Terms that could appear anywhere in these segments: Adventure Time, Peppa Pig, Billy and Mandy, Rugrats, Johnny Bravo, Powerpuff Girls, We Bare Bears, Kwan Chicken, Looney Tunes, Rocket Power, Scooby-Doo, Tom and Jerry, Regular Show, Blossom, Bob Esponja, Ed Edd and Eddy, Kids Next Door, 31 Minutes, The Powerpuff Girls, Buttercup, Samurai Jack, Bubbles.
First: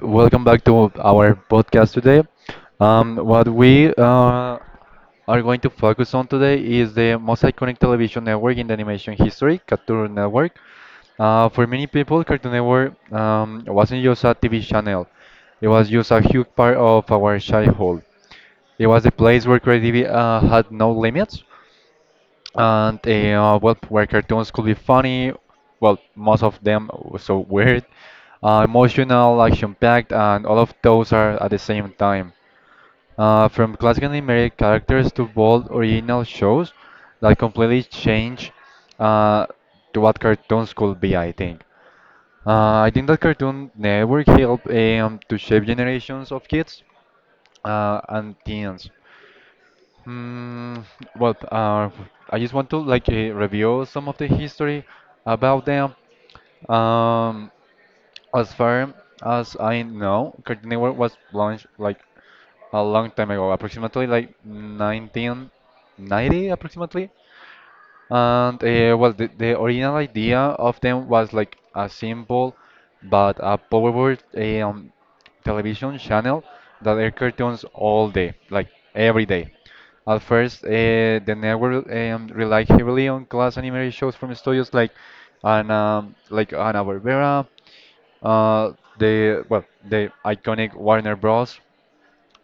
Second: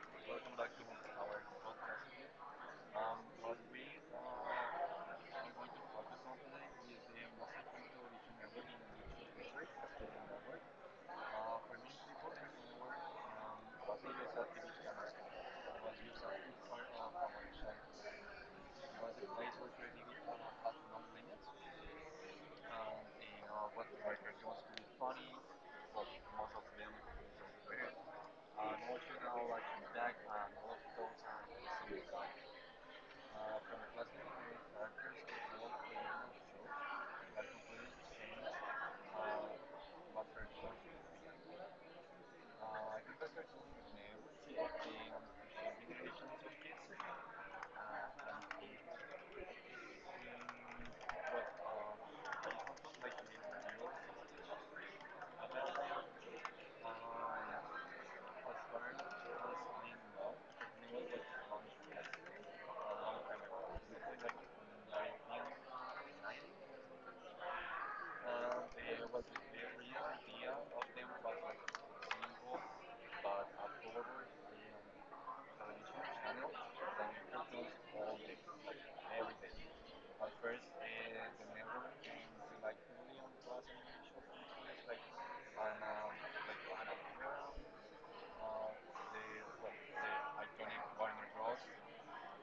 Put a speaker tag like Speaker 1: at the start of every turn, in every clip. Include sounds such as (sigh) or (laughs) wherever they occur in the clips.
Speaker 1: welcome back to our podcast today. What we are going to focus on today is the most iconic television network in the animation history, Cartoon Network. For many people, Cartoon Network wasn't just a TV channel, it was just a huge part of our childhood. It was a place where creativity had no limits. And well, where cartoons could be funny, well, most of them were so weird, emotional, action-packed, and all of those are at the same time. From classic animated characters to bold original shows that completely change uh, to what cartoons could be, I think. I think that Cartoon Network helped to shape generations of kids and teens. Mm, well, uh, I just want to like review some of the history about them. Um, as far as I know, Cartoon Network was launched like a long time ago, approximately like 1990, approximately. And well, the original idea of them was like a simple but a powerful television channel that air cartoons all day, like every day. At first, the network relied heavily on class animated shows from studios like and like Hanna-Barbera, uh, the iconic Warner Bros.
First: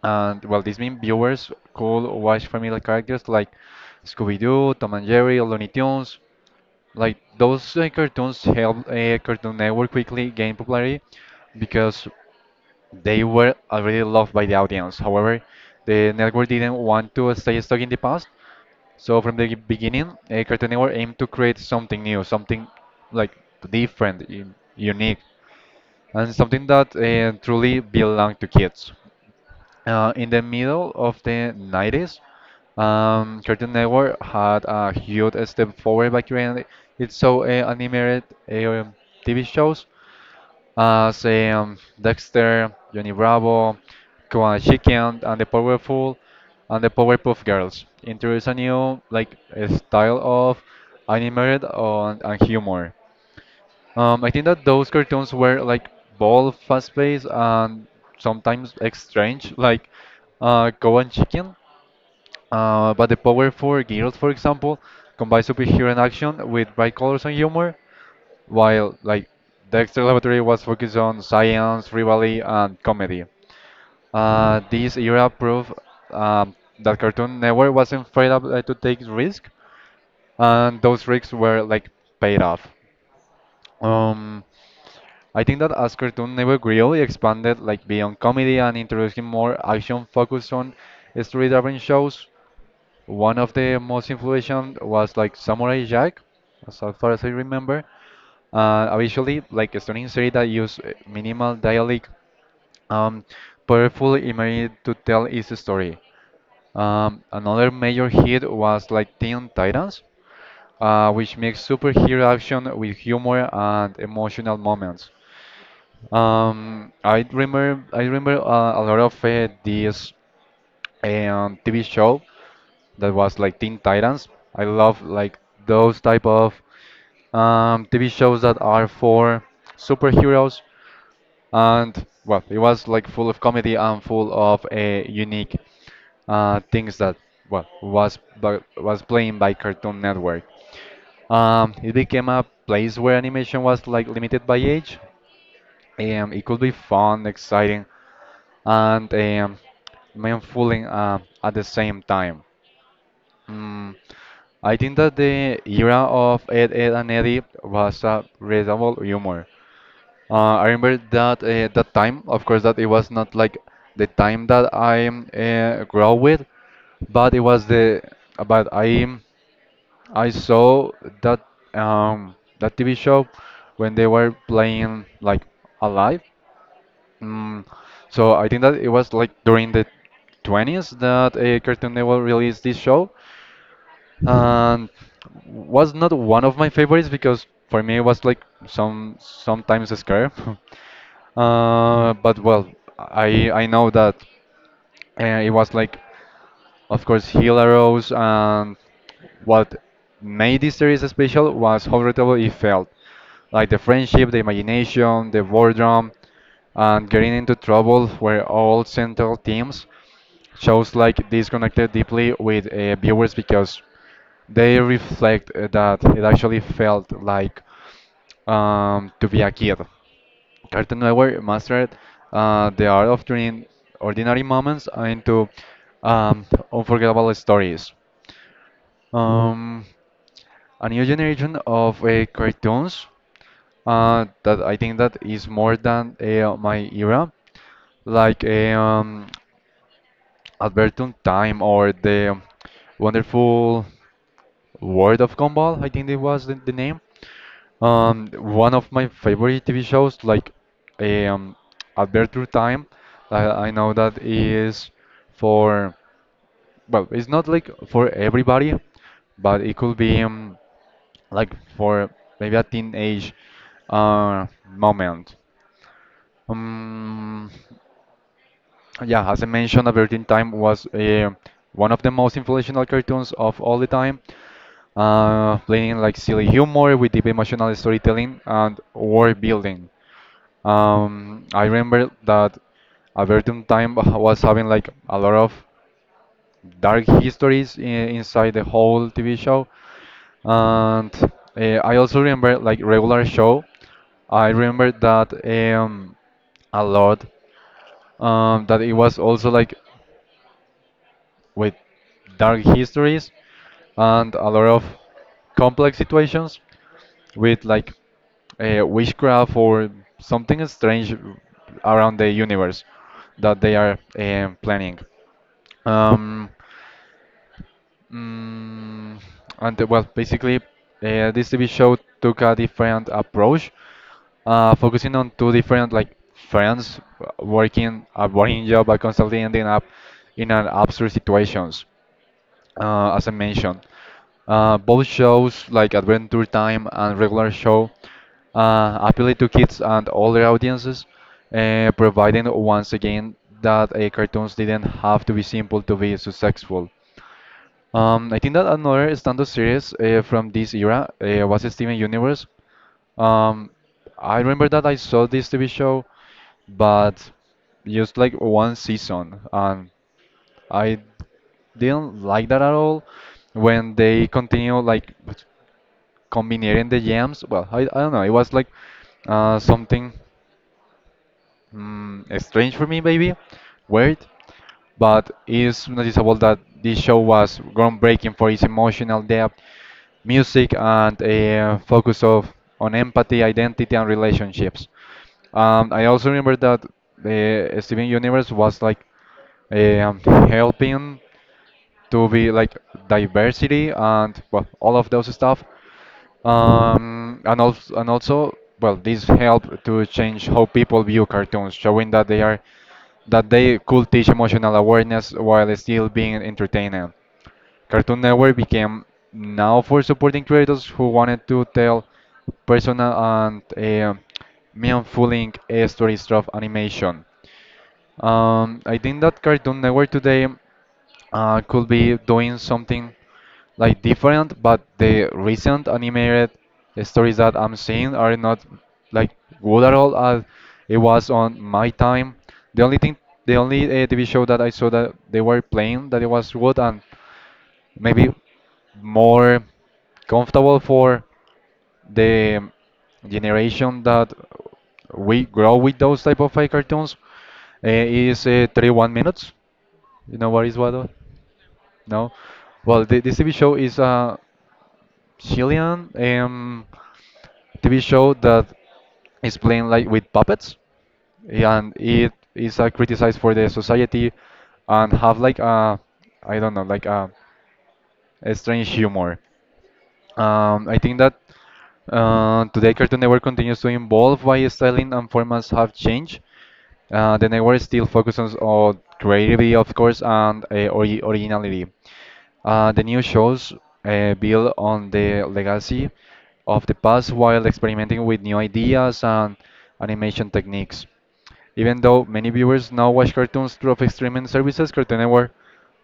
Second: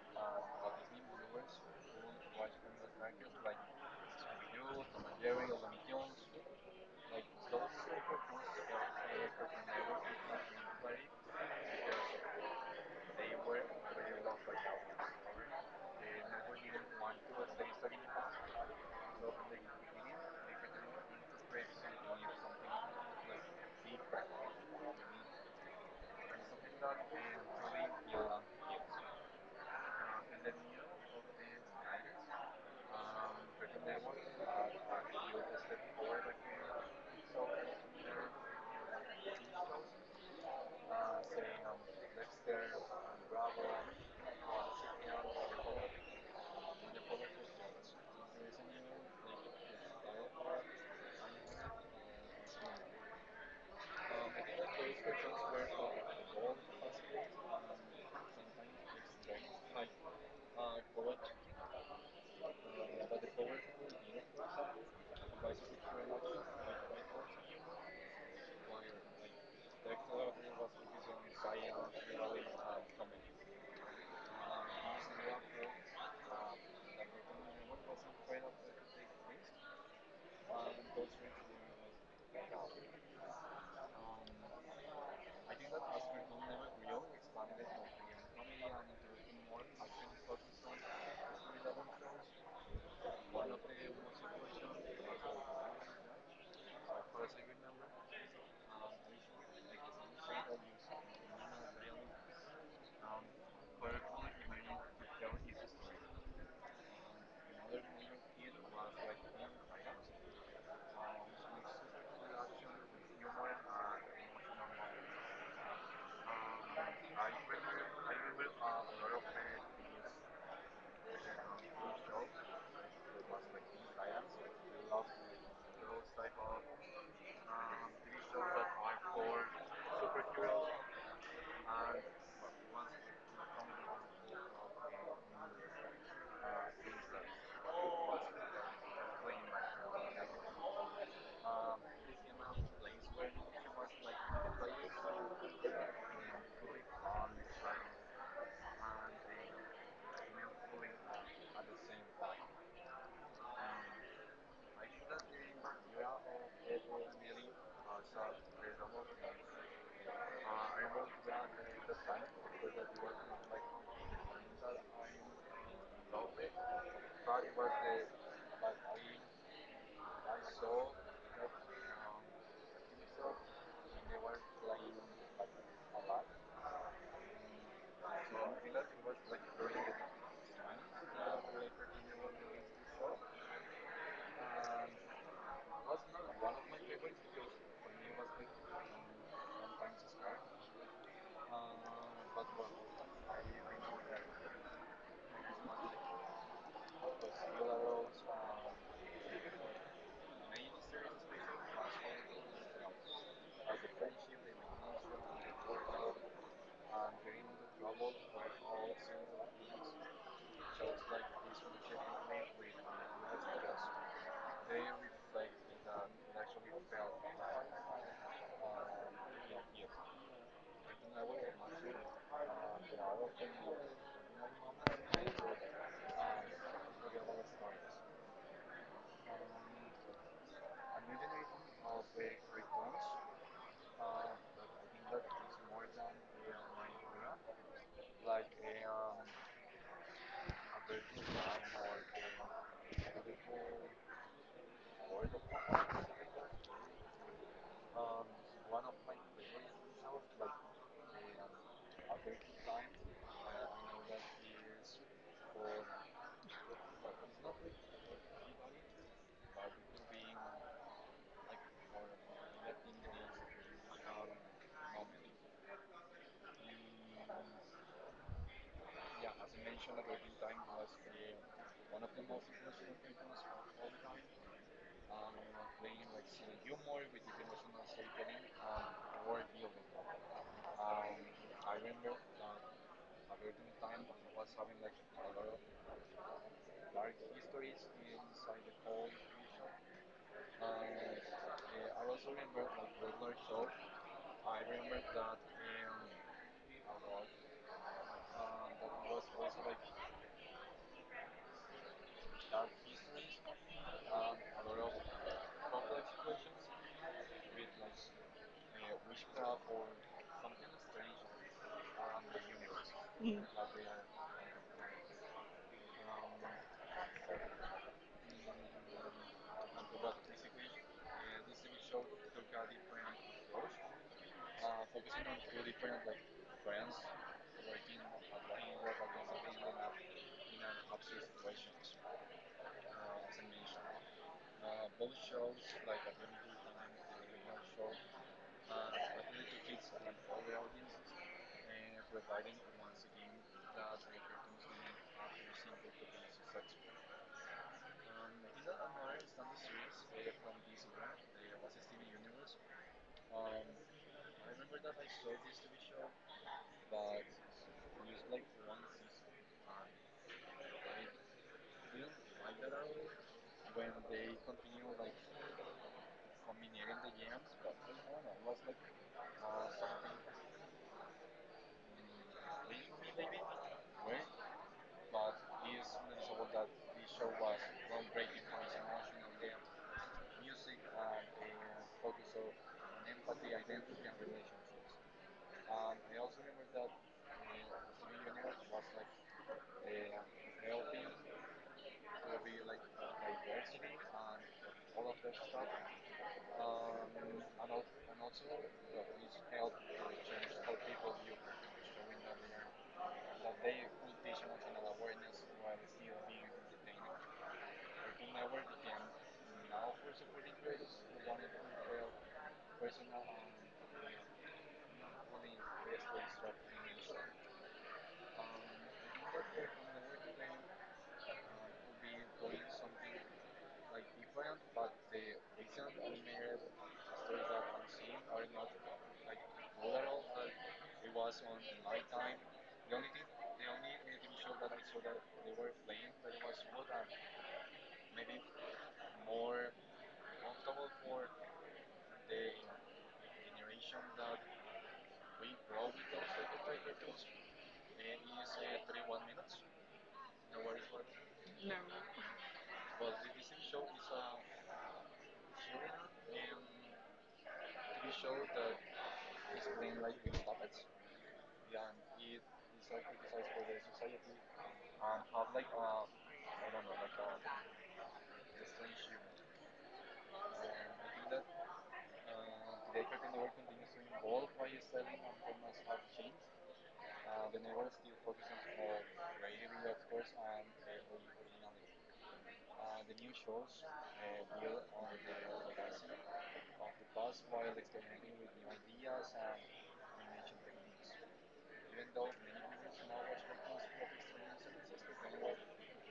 Speaker 1: And well, this means viewers could watch familiar characters like Scooby-Doo, Tom and Jerry, Looney Tunes. Like those cartoons helped Cartoon Network quickly gain popularity because they were already loved by the audience. However, the network didn't want to stay stuck in the past. So from the beginning, Cartoon Network aimed to create something new, something like different, unique, and something that truly belonged to kids. In the middle of the 90s, Cartoon Network had a huge step forward by creating its so animated uh, TV shows say Dexter, Johnny Bravo, Kwan Chicken, and the Powerpuff Girls. Introduce a new like a style of animated on, and humor. I think that those cartoons were like bold, fast-paced, and sometimes like, strange, (laughs) like Kwan Chicken. But the Powerful Girls, for example, combine superhero and action with bright colors and humor while like Dexter Laboratory was focused on science, rivalry, and comedy. This era proved that Cartoon Network wasn't afraid to take risks, and those risks were like paid off. Um, I think that as Cartoon Network really expanded like beyond comedy and introducing more action focused on story-driven shows, one of the most influential was like Samurai Jack, as far as I remember. Obviously, like Estonian series that use minimal dialect, um, powerful imagery to tell its story. Another major hit was like Teen Titans, which makes superhero action with humor and emotional moments. I remember a lot of this TV show that was like Teen Titans. I love like those type of TV shows that are for superheroes and well, it was like full of comedy and full of unique things that well was was playing by Cartoon Network. It became a place where animation was like limited by age, and it could be fun, exciting, and mindfully at the same time. Mm, I think that the era of Ed and Eddie was a reasonable humor. I remember that that time, of course, that it was not like the time that I grew up with, but it was the but I saw that um that TV show when they were playing like alive. Mm, so I think that it was like during the 20s that Cartoon Network released this show, and was not one of my favorites because for me it was like sometimes scary. (laughs) But well, I know that it was like, of course, Hilaros and what made this series special was how relatable it felt, like the friendship, the imagination, the boredom, and getting into trouble were all central themes. Shows like this connected deeply with viewers because they reflect that it actually felt like to be a kid. Cartoon Network mastered the art of turning ordinary moments into um, unforgettable stories. Um, a new generation of cartoons that I think that is more than my era, like Adventure Time or the Wonderful World of Gumball, I think it was the name. One of my favorite TV shows, like um, Adventure Time, I know that is for, well, it's not like for everybody, but it could be like for maybe a teenage moment. Um, yeah, as I mentioned, Adventure Time was one of the most influential cartoons of all the time, playing like silly humor with deep emotional storytelling and world building. I remember that a certain time (laughs) was having like a lot of dark histories inside the whole TV show, and I also remember like regular show. I remember that a lot that it was also like with dark histories and a lot of complex situations with like witchcraft or something strange around the universe that they are planning. Um, mm, and well, basically, this TV show took a different approach, focusing on two different like friends working a boring job but constantly ending up in an absurd situations. As I mentioned, both shows like Adventure Time and regular show appeal to kids and older audiences, providing once again that cartoons didn't have to be simple to be successful. I think that another standard series from this era was Steven Universe. Um, I remember that I saw this TV show, but just like one season, and I didn't like that at all. When they continue like combining the jams, well, I don't know. It was like something strange for me, maybe weird, but it's noticeable that this show was groundbreaking for its emotional depth, music, and a focus of on empathy, identity, and relationships. I also remember that the Steven Universe was like um, helping to be like diversity and well all of those stuff and also well this help to change how people view cartoons showing that they are that they could teach emotional awareness while still being entertaining cartoon network became now for supporting creators who wanted to tell personal and meaningful stories through animation I think that cartoon network today could be doing something like different, but the recent animated stories that I'm seeing are not like good at all as it was on my time. The only thing, the only TV show that I saw that they were playing that it was good and maybe more comfortable for the generation that we grow with those type of cartoons is 31 minutes. You know what is what?
Speaker 2: No.
Speaker 1: No. Well, this TV show is a Chilean TV show that is playing like with puppets, and it is criticized for the society and have like a I don't know like a strange humor. I think that today Cartoon Network continues to evolve while styling and formats have changed. The network still focuses on creativity, of course, and originality. The new shows build on the legacy of the past while experimenting with new ideas and animation techniques. Even though many viewers now watch cartoons through of streaming services, Cartoon Network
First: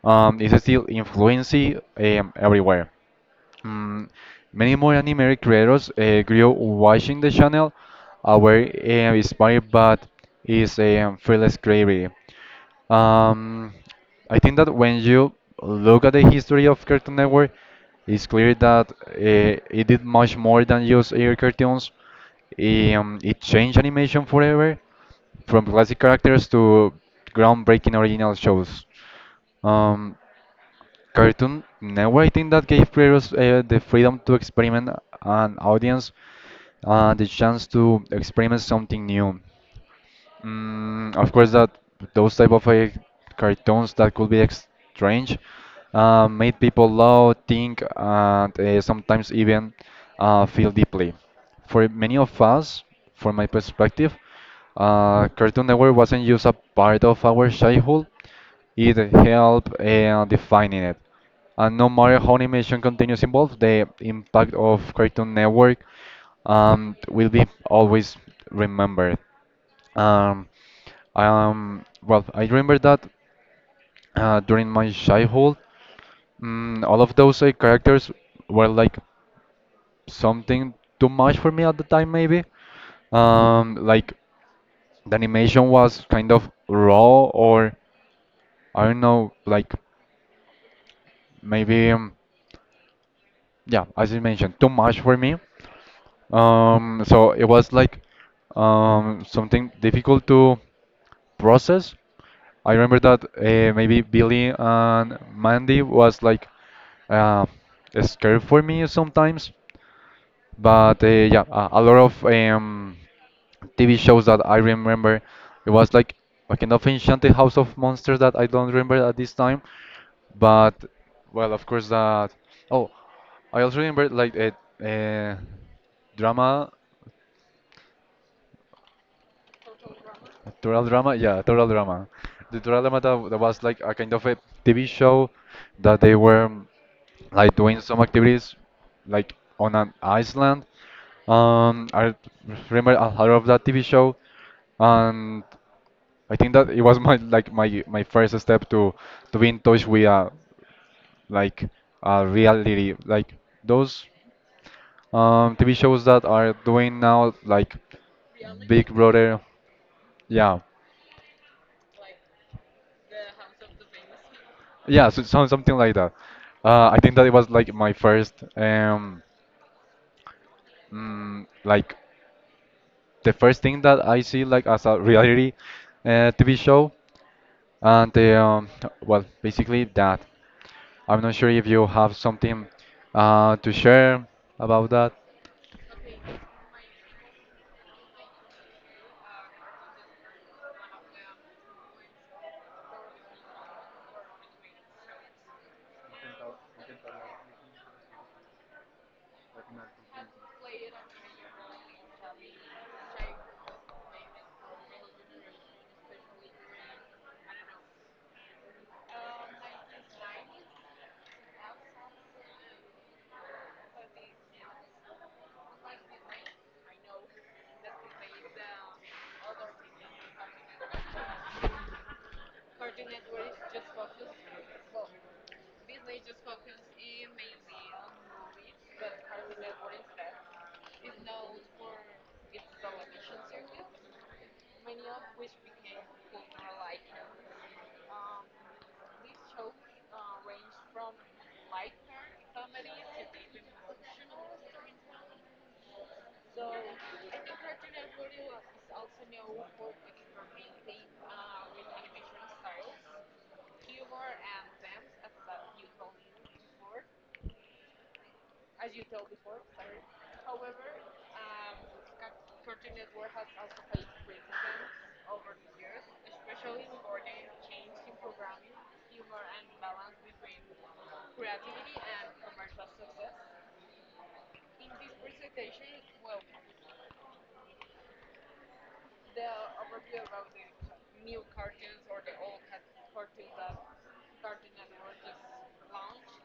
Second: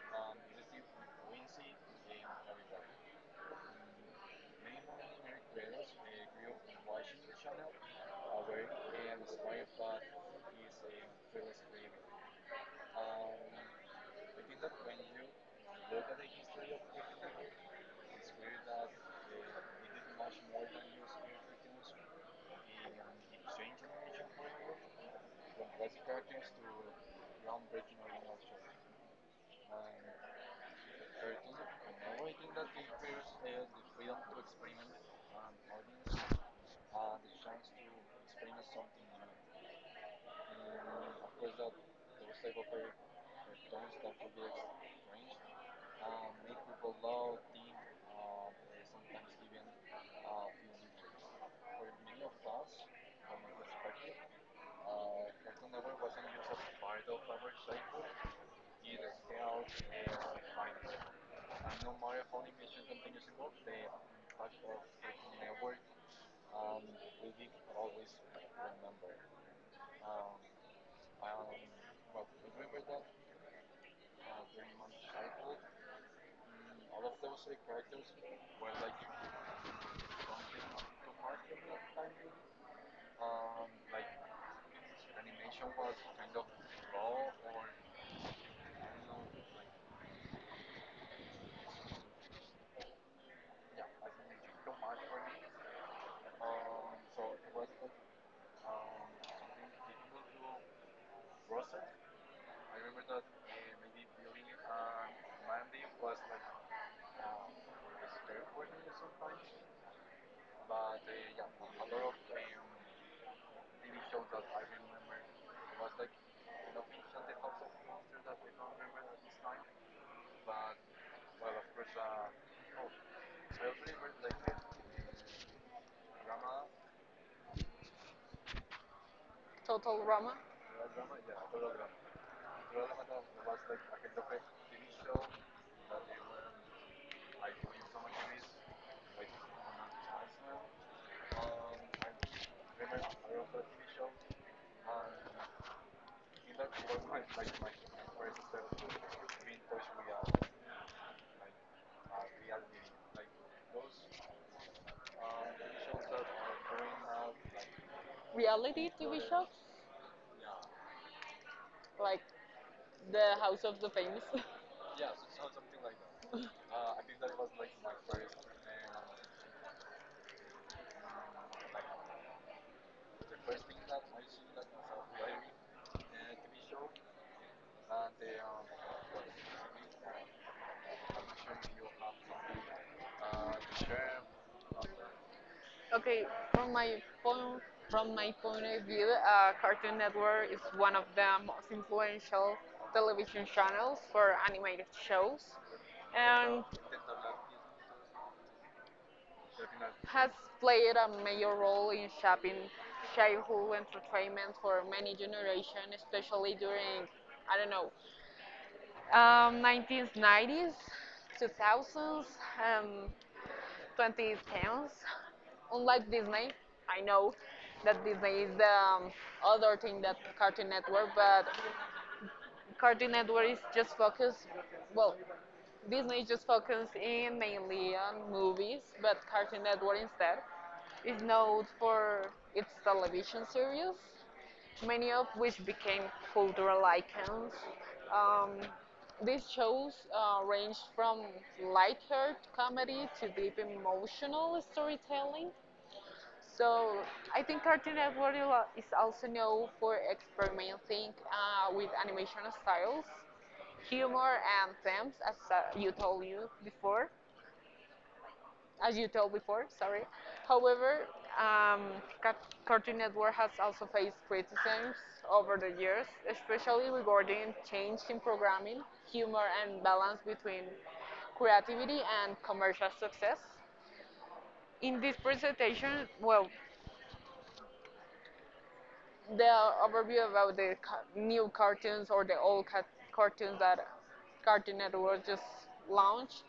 Speaker 1: is still influencing everywhere. Mm, Many more anime creators grew watching the channel, were inspired by its fearless creativity. Um, I think that when you look at the history of Cartoon Network, it's clear that it did much more than just air cartoons. It changed animation forever, from classic characters to groundbreaking original shows. Um, Cartoon Network, I think that gave creators the freedom to experiment and audience the chance to experiment something new. Of course, that those type of cartoons that could be ex strange made people laugh, think, and sometimes even feel deeply. For many of us, from my perspective, Cartoon Network wasn't just a part of our childhood; it helped defining it. And no matter how animation continues involved, the impact of Cartoon Network will be always remembered. Um, well, I remember that during my childhood, all of those characters were like something too much for me at the time, maybe. Like the animation was kind of raw, or I don't know, like maybe, yeah, as you mentioned, too much for me. So it was like something difficult to process. I remember that maybe Billy and Mandy was like uh, scared for me sometimes. But yeah, a lot of TV shows that I remember. It was like a kind of Enchanted House of Monsters that I don't remember at this time. But well, of course that. Oh, I also remember like a, uh uh, drama.
Speaker 2: Total drama.
Speaker 1: Toral Drama, yeah, Toral Drama. The Toral Drama that was like a kind of a TV show that they were like doing some activities like on an island. I remember a lot of that TV show, and I think that it was my like my first step to be in touch with like reality, like those TV shows that are doing now, like
Speaker 2: Reality
Speaker 1: Big
Speaker 2: TV
Speaker 1: Brother,
Speaker 2: shows
Speaker 1: yeah.
Speaker 2: like The House of the Famous. (laughs)
Speaker 1: Yeah, so something like that. I think that it was like my first, like the first thing that I see like as a reality TV show, and well, basically that. I'm not sure if you have something to share about that.
Speaker 2: Okay, from my point from my point of view, Cartoon Network is one of the most influential television channels for animated shows, and has played a major role in shaping childhood entertainment for many generations, especially during I don't know 1990s, 2000s, um, 2010s. Unlike Disney, I know that Disney is the other thing that Cartoon Network, but Cartoon Network is just focused, well, Disney is just focused in mainly on movies, but Cartoon Network instead is known for its television series, many of which became cultural icons. Um, these shows ranged from lighthearted comedy to deep emotional storytelling. So I think Cartoon Network is also known for experimenting with animation styles, humor, and themes, as you told you before as you told before, sorry. However, um, Cartoon Network has also faced criticisms over the years, especially regarding change in programming, humor, and balance between creativity and commercial success. In this presentation, well, the overview about the new cartoons or the cartoons that Cartoon Network just launched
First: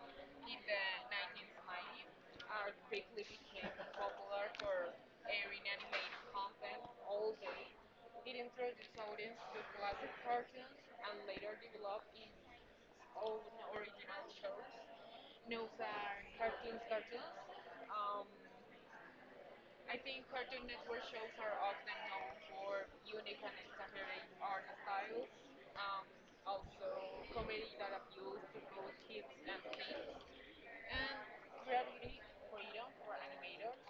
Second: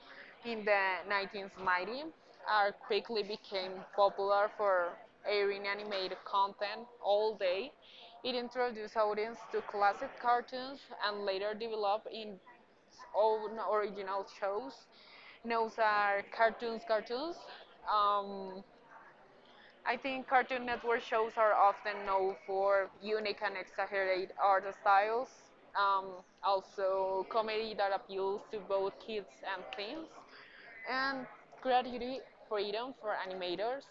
Speaker 2: in the 1990s are quickly became popular for airing animated content all day. It introduced audience to classic cartoons and later developed its own original shows. Those are cartoons, cartoons. Um, I think Cartoon Network shows are often known for unique and exaggerated art styles, um, also comedy that appeals to both kids and teens, and creativity freedom for animators.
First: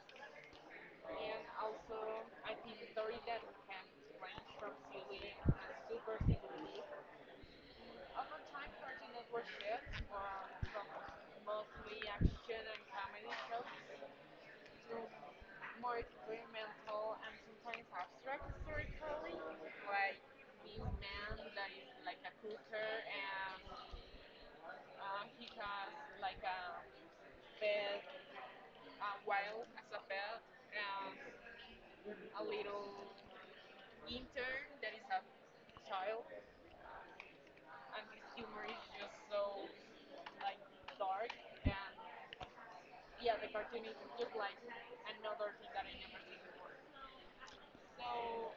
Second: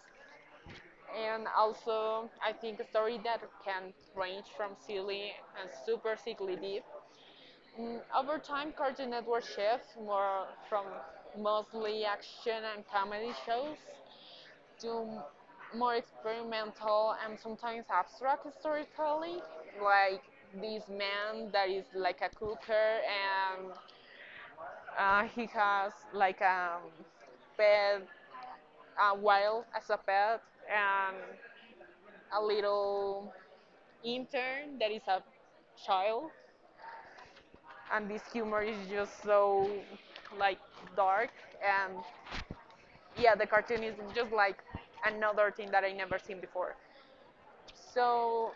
Speaker 2: And also, I think a story that can range from silly and super sickly deep. Over time, Cartoon Network shifts more from mostly action and comedy shows do more experimental and sometimes abstract storytelling, like this man that is like a cooker and he has like a pet, a wild as a pet, and a little intern that is a child. And this humor is just so like dark and yeah, the cartoon is just like another thing that I never seen before. So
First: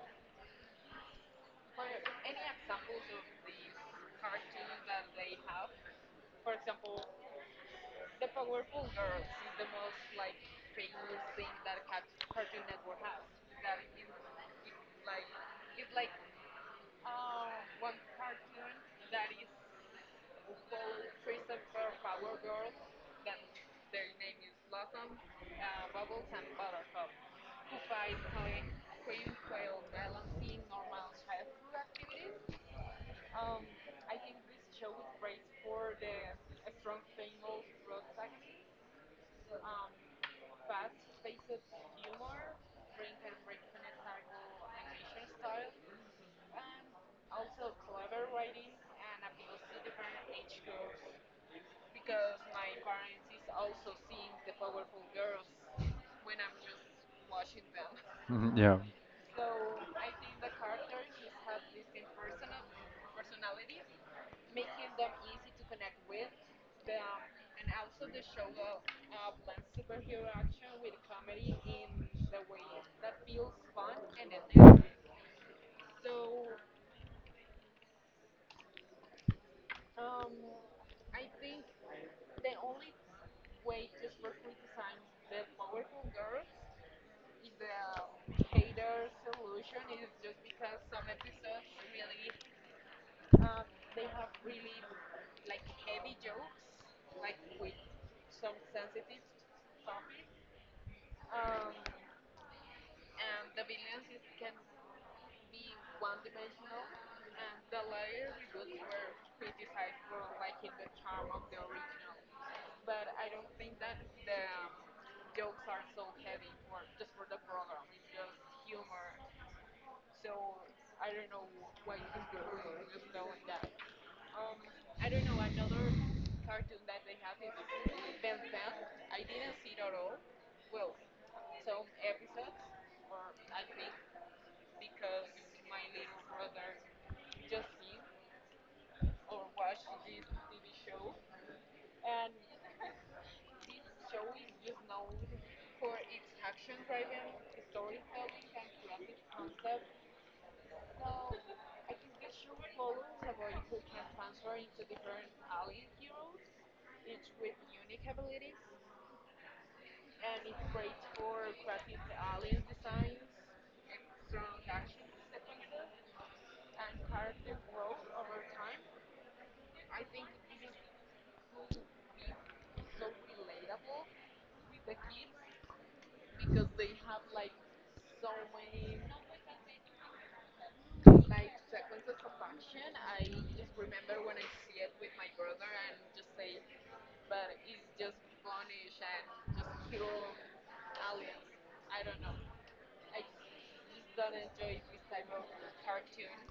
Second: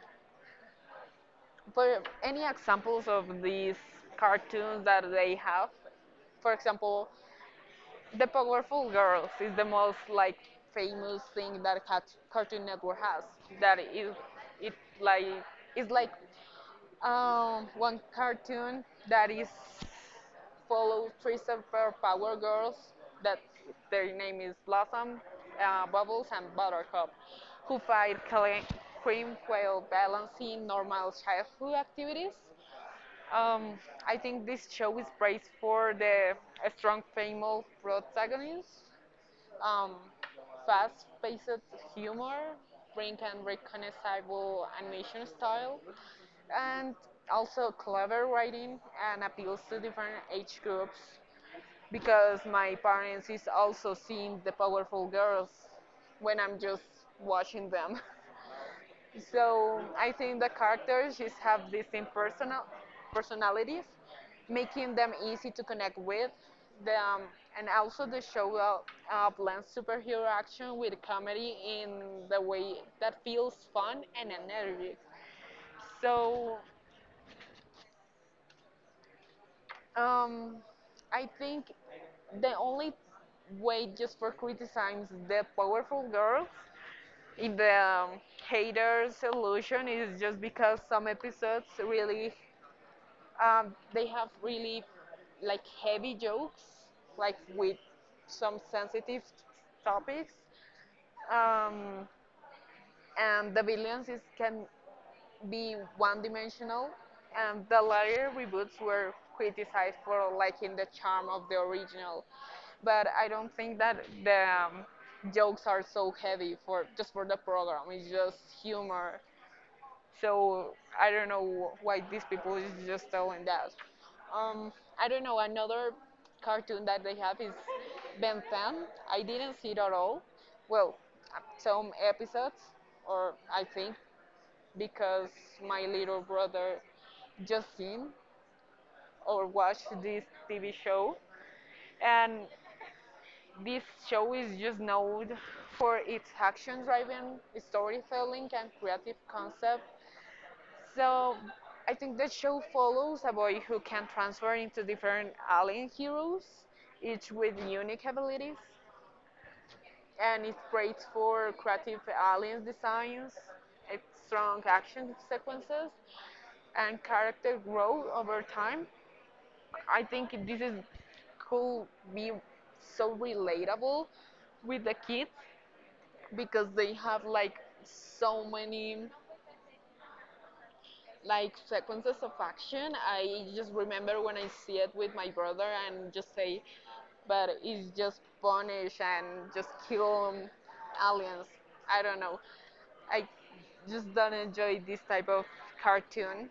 Speaker 2: but any examples of these cartoons that they have? For example, The Powerpuff Girls is the most like famous thing that Cartoon Network has. That is, it like it's like one cartoon that is follows three super power girls that their name is Blossom, Bubbles, and Buttercup, who fight cream quail balancing normal childhood activities. Um, I think this show is praised for the strong female protagonists, um, fast-paced humor, frank and recognizable animation style, and also clever writing and appeals to different age groups. Because my parents is also seeing the powerful girls when I'm just watching them. (laughs)
Speaker 1: Mhm. Yeah.
Speaker 2: So I think the characters just have these same personalities, making them easy to connect with. The, um, and also the show blends superhero action with comedy in the way that feels fun and energetic. So um, I think the only way just for criticizing the powerful girls in the haters illusion is just because some episodes really they have really like heavy jokes, like with some sensitive topics. Um, and the villains is, can be one-dimensional, and the later reboots were criticized for lacking the charm of the original. But I don't think that the jokes are so heavy for just for the program. It's just humor, so I don't know why these people is just telling that. Um, I don't know. Another cartoon that they have is Ben 10. I didn't see it at all. Well, some episodes, or I think because my little brother just seen or watched this TV show, and this show is just known for its action-driven storytelling and creative concept. So I think the show follows a boy who can transform into different alien heroes, each with unique abilities, and it creates for creative alien designs, it's strong action sequences, and character growth over time. I think this is could be so relatable with the kids because they have like so many like sequences of action. I just remember when I see it with my brother and just say, but it's just punish and just kill aliens. I don't know. I just don't enjoy this type of cartoon.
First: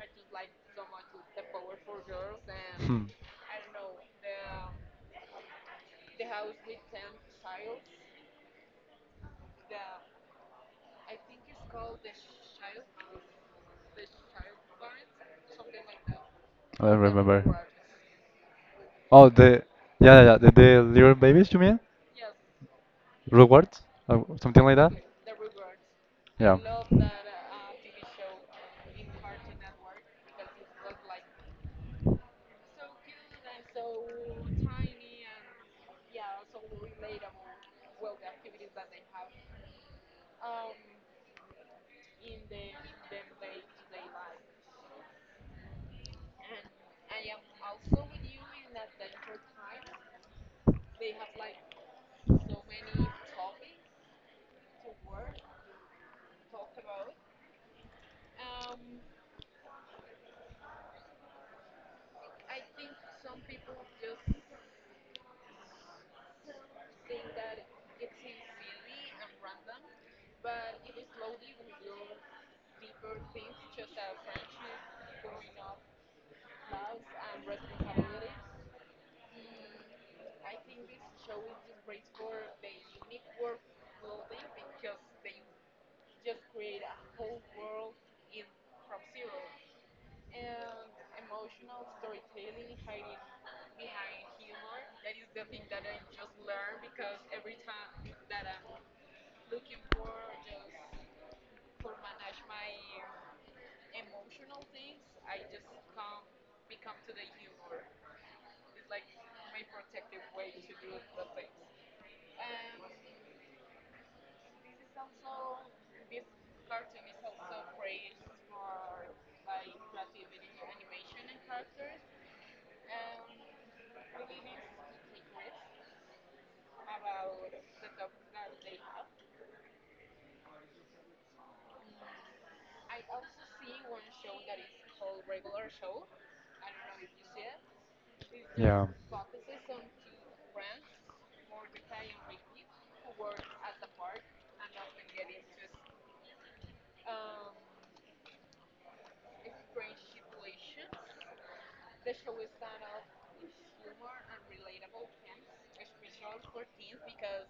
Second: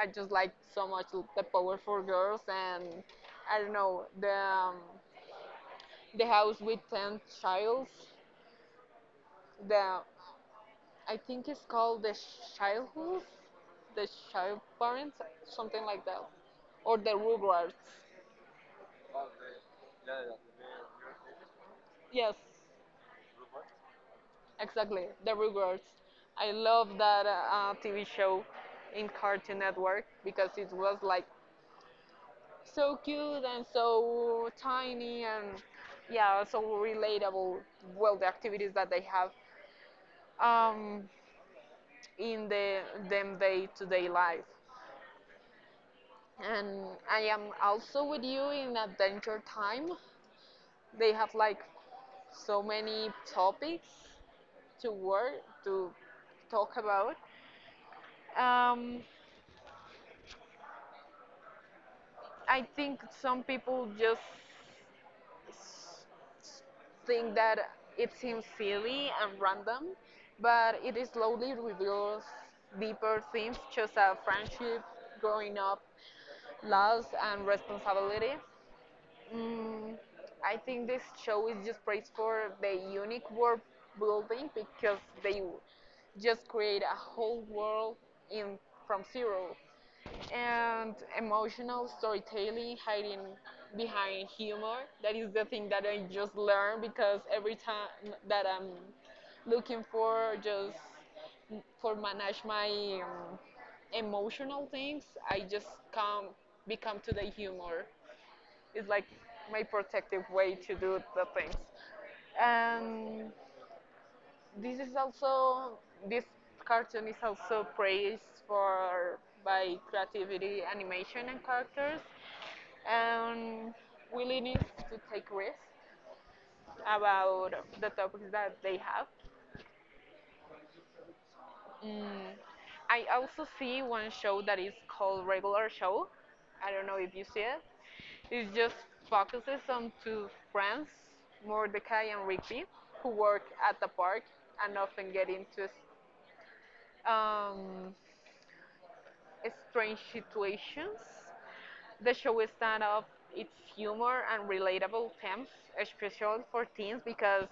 Speaker 2: I just like so much the powerful girls and
Speaker 1: Hmm.
Speaker 2: I don't know the house with ten childs, the I think it's called the childhood, the child parents, something like that,
Speaker 1: I
Speaker 2: or
Speaker 1: don't
Speaker 2: the
Speaker 1: remember.
Speaker 2: Rugrats.
Speaker 1: Oh, the yeah, yeah, yeah, the little babies, you mean?
Speaker 2: Yes,
Speaker 1: Rugrats? Something like that.
Speaker 2: exactly, the Rugrats. I
Speaker 1: Yeah.
Speaker 2: love that TV show in Cartoon Network because it was like so cute and so tiny and yeah, so relatable. Well, the activities that they have um, in the them day-to-day life. And I am also with you in Adventure Time. They have like so many topics to work to talk about. Um, I think some people just think that it seems silly and random, but it is slowly reveals deeper themes such as friendship, growing up, loss, and responsibility. Mm, I think this show is just praised for the unique world building because they just create a whole world in from zero and emotional storytelling hiding behind humor that is the thing that I just learned because every time that I'm looking for just for manage my emotional things I just come become to the humor, it's like my protective way to do the things and This is also this cartoon is also praised for by creativity, animation, and characters, and willingness to take risks about the topics that they have. Mm, I also see one show that is called Regular Show. I don't know if you see it. It just
Speaker 1: Yeah.
Speaker 2: focuses on two friends, Mordecai and Rigby, who work at the park and often get into um, strange situations. The show is stand up its humor and relatable themes, especially for teens, because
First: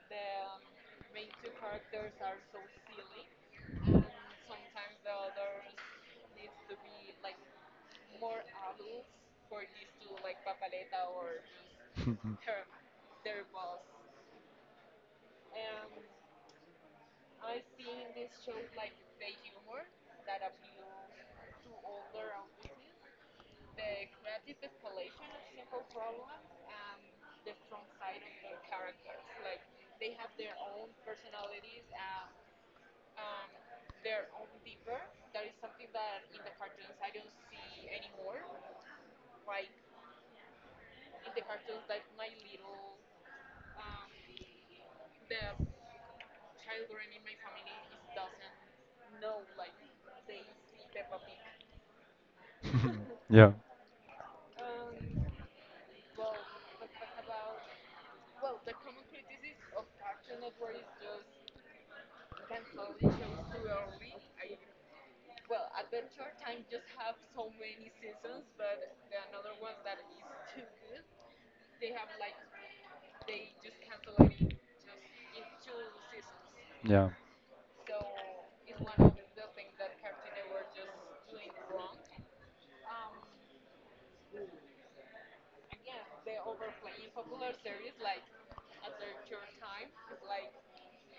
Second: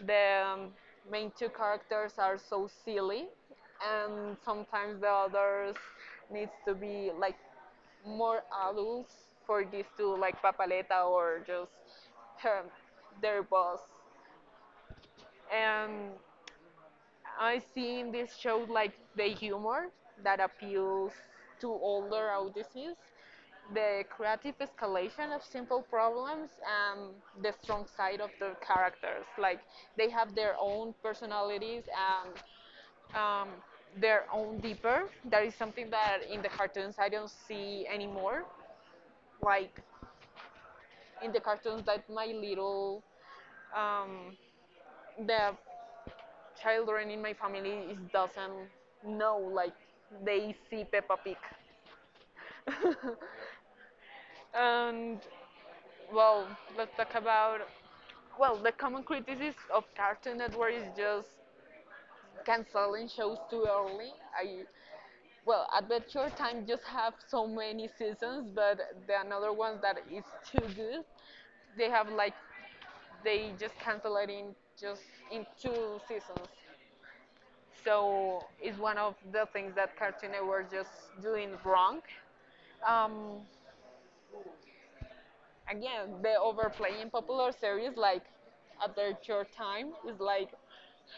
Speaker 2: the main two characters are so silly, and sometimes the others needs to be like more adults for these two, like Papaleta or just her, their boss. And I see in this show like the humor that appeals to older audiences, the creative escalation of simple problems and the strong side of the characters. Like they have their own personalities and um, their own deeper. That is something that in the cartoons I don't see anymore. Like in the cartoons that my little um, the children in my family is doesn't know like they see Peppa Pig. (laughs)
Speaker 1: (laughs) Yeah.
Speaker 2: And well, let's talk about well, the common criticism of Cartoon Network is just canceling shows too early. I Well, Adventure Time just have so many seasons, but the another ones that is too good, they have like they just cancel it in just in two seasons.
Speaker 1: Yeah.
Speaker 2: So it's one of the things that Cartoon Network just doing wrong. Um, Again, the overplaying popular series like Adventure Time is like,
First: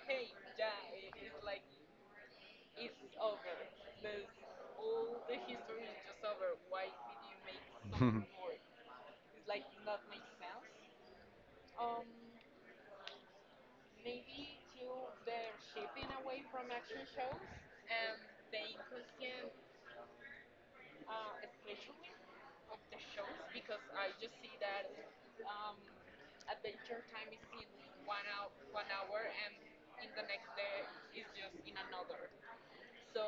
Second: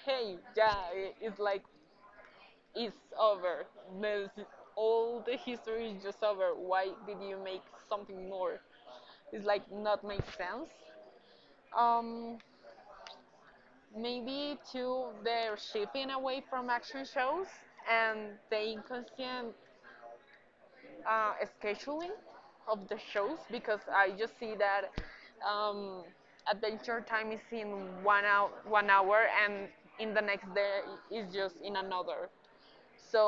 Speaker 2: hey, yeah, it's like it's over. This, all the history is just over. Why did you make something
Speaker 1: (laughs)
Speaker 2: more? It's like not make sense. Um, Maybe too they're shifting away from action shows and the inconscient uh, scheduling of the shows because I just see that um, Adventure Time is in 1 hour, and in the next day is just in another. So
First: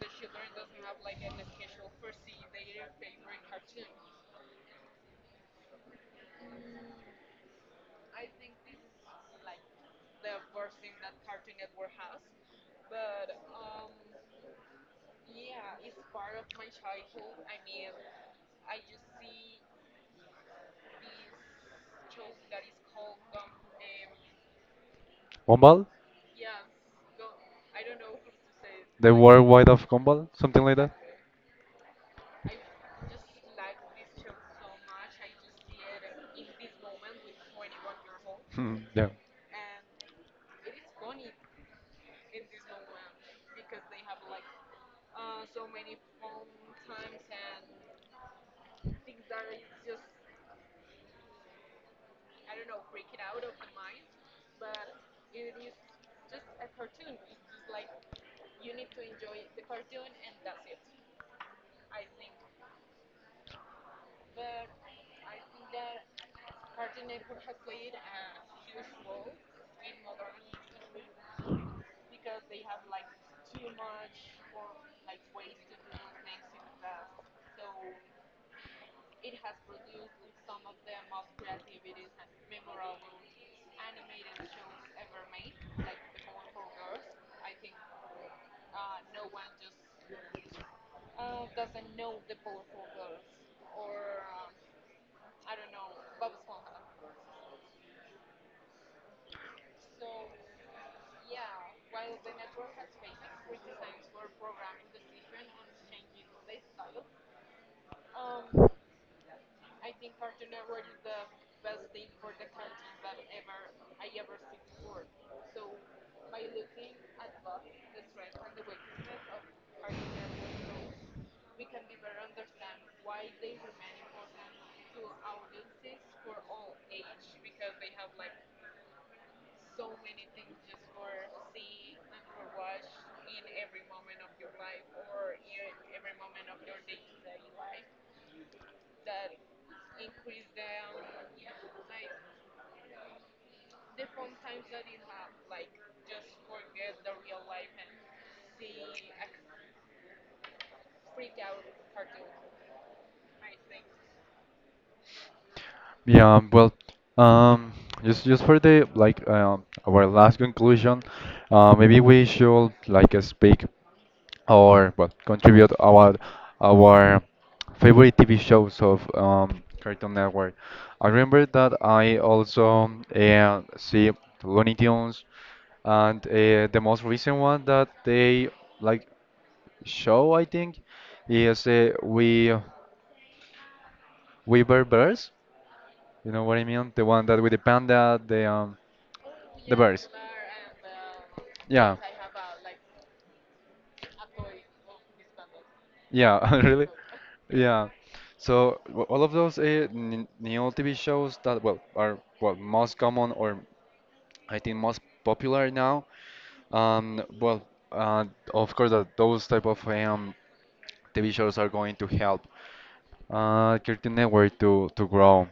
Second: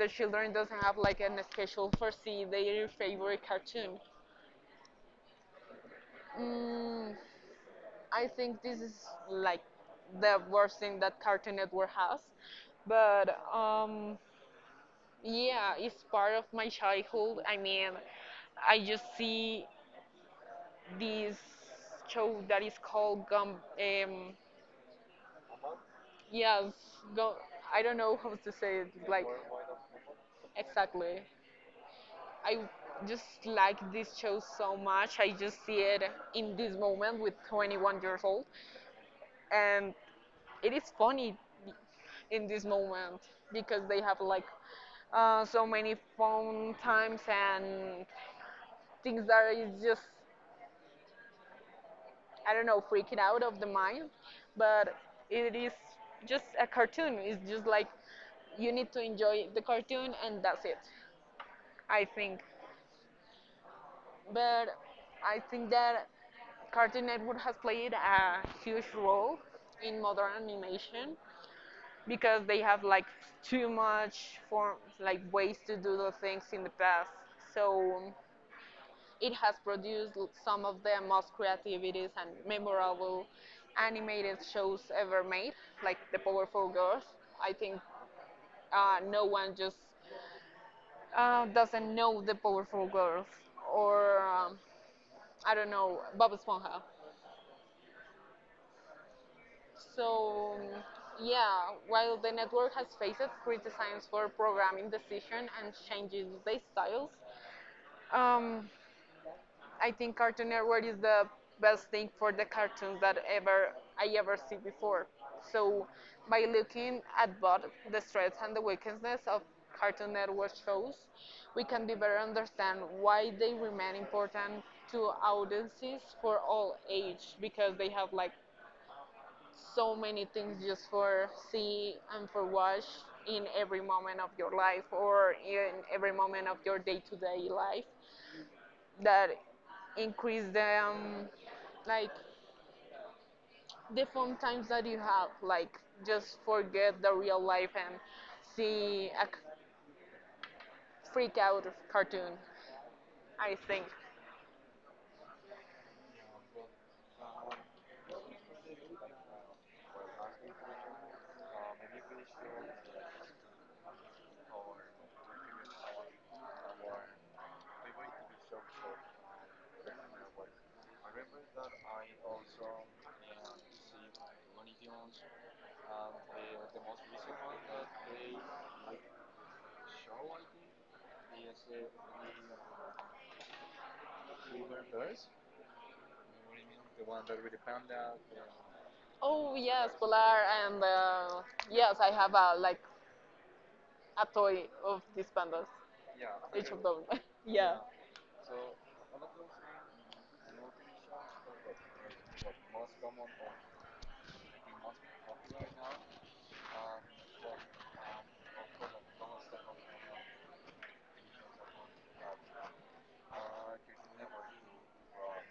Speaker 2: the children doesn't have like an schedule for see their favorite cartoon. Mm, I think this is like the worst thing that Cartoon Network has, but yeah, it's part of my childhood. I mean, I just see this show that is called Gum. Um,
Speaker 1: Gumball?
Speaker 2: yes, go. I don't know how to say it.
Speaker 1: The
Speaker 2: Like
Speaker 1: world wide of Gumball? Something like that?
Speaker 2: exactly. I just like this show so much. I just see it in this moment with 21 years old,
Speaker 1: (laughs) Yeah.
Speaker 2: and it is funny in this moment because they have like so many fun times and things that is just I don't know freaking out of the mind, but it is just a cartoon. It's just like you need to enjoy the cartoon and that's it. I think, but I think that Cartoon Network has played a huge role in modern animation because they have like too much form, like ways to do the things in the past. So it has produced some of the most creativities and memorable animated shows ever made, like The Powerful Girls. I think no one just doesn't know The Powerful Girls or I don't know Bob Esponja. So yeah, while the network has faced criticisms for programming decision and changes they styles, um, I think Cartoon Network is the best thing for the cartoons that ever I ever see before. So by looking at both the strengths and the weaknesses of Cartoon Network shows, we can better understand why they remain important to audiences for all age because they have like so many things just for see and for watch in every moment of your life or in every moment of your day-to-day life that increase the like the fun times that you have like just forget the real life and see a freak out cartoon I think.
Speaker 1: Yeah, well, um, just for the like our last conclusion, maybe we should like speak or well contribute about our favorite TV shows of Cartoon Network. I remember that I also see Looney Tunes and the most recent one that they like show I think is uh, We Were Bears. You know what I mean? The one that with the panda,
Speaker 2: Oh
Speaker 1: the
Speaker 2: yes,
Speaker 1: bears.
Speaker 2: polar, and
Speaker 1: Yeah,
Speaker 2: yes I have a like a toy of these pandas
Speaker 1: yeah, (laughs)
Speaker 2: each of
Speaker 1: really,
Speaker 2: them. (laughs) Yeah.
Speaker 1: yeah. So all of those new TV shows that well are well most common or I think most popular now. Well, uh, of course that those type of TV shows are going to help Cartoon Network to grow.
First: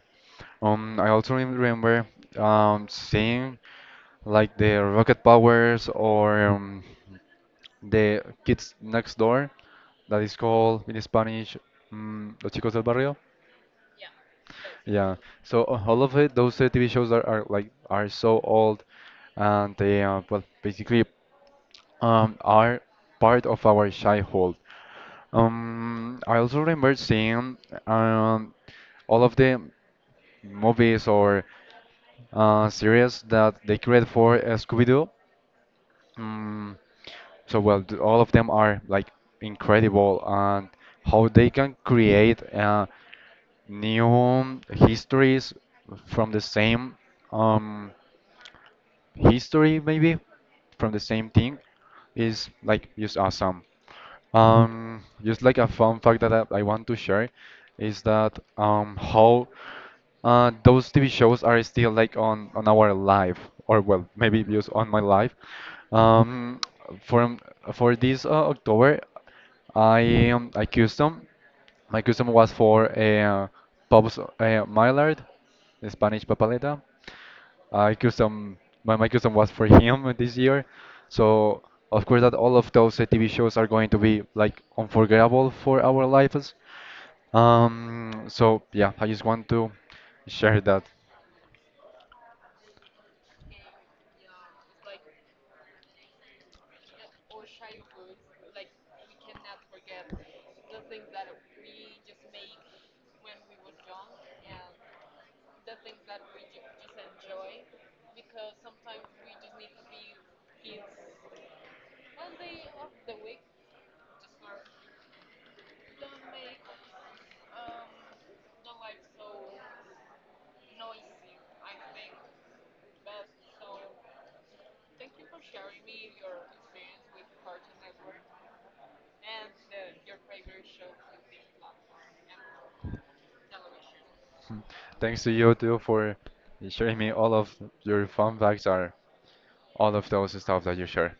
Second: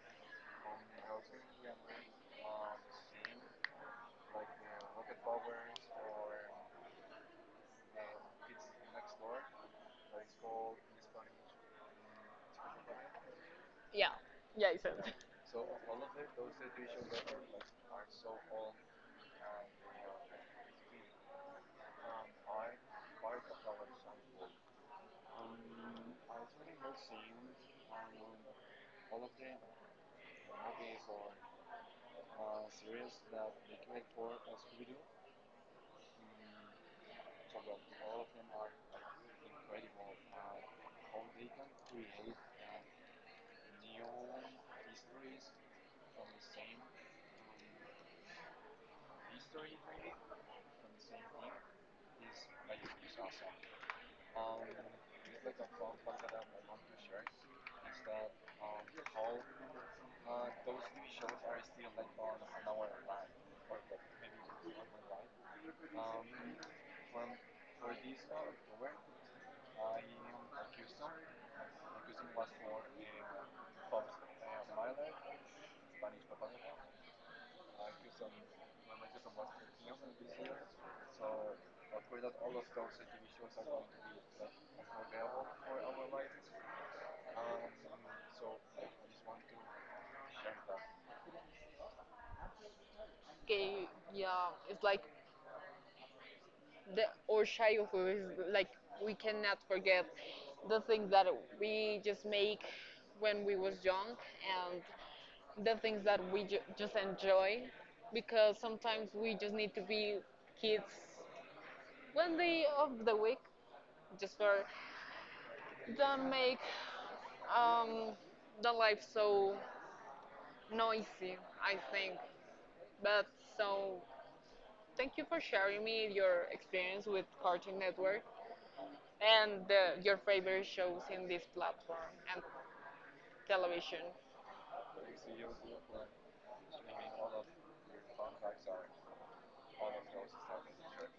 Speaker 1: I also remember seeing like the Rocket Powers or the Kids Next Door, that is called in Spanish Los Chicos del Barrio.
Speaker 2: Yeah, yeah, exactly.
Speaker 1: Yeah, so all of it, those TV shows are like are so old, and they well basically are part of our childhood. I also remember seeing um, all of the movies or series that they created for Scooby-Doo. Mm, so well, all of them are like incredible, and how they can create new histories from the same um, history maybe from the same thing is like just awesome. Just like a fun fact that I want to share is that how those TV shows are still like on our life, or well, maybe just on my life. Um, from for this October, I custom my custom was for a Pabst Maillard, the Spanish papeleta. I custom my custom was for (laughs) him this year. So of course that all of those TV shows are going to be like unforgettable for our lives. So yeah, I just want to share that. (laughs)
Speaker 2: Okay, yeah, it's like the our childhood is like we cannot forget the things that we just make when we was young and the things that we just enjoy because sometimes we just need to be kids one day of the week just for don't make um, the life so noisy I think but so thank you for sharing me your experience with Cartoon Network and your favorite shows in this platform and television.
Speaker 1: Mm. Thanks to you too for sharing me all of your fun facts or all of those stuff that you share.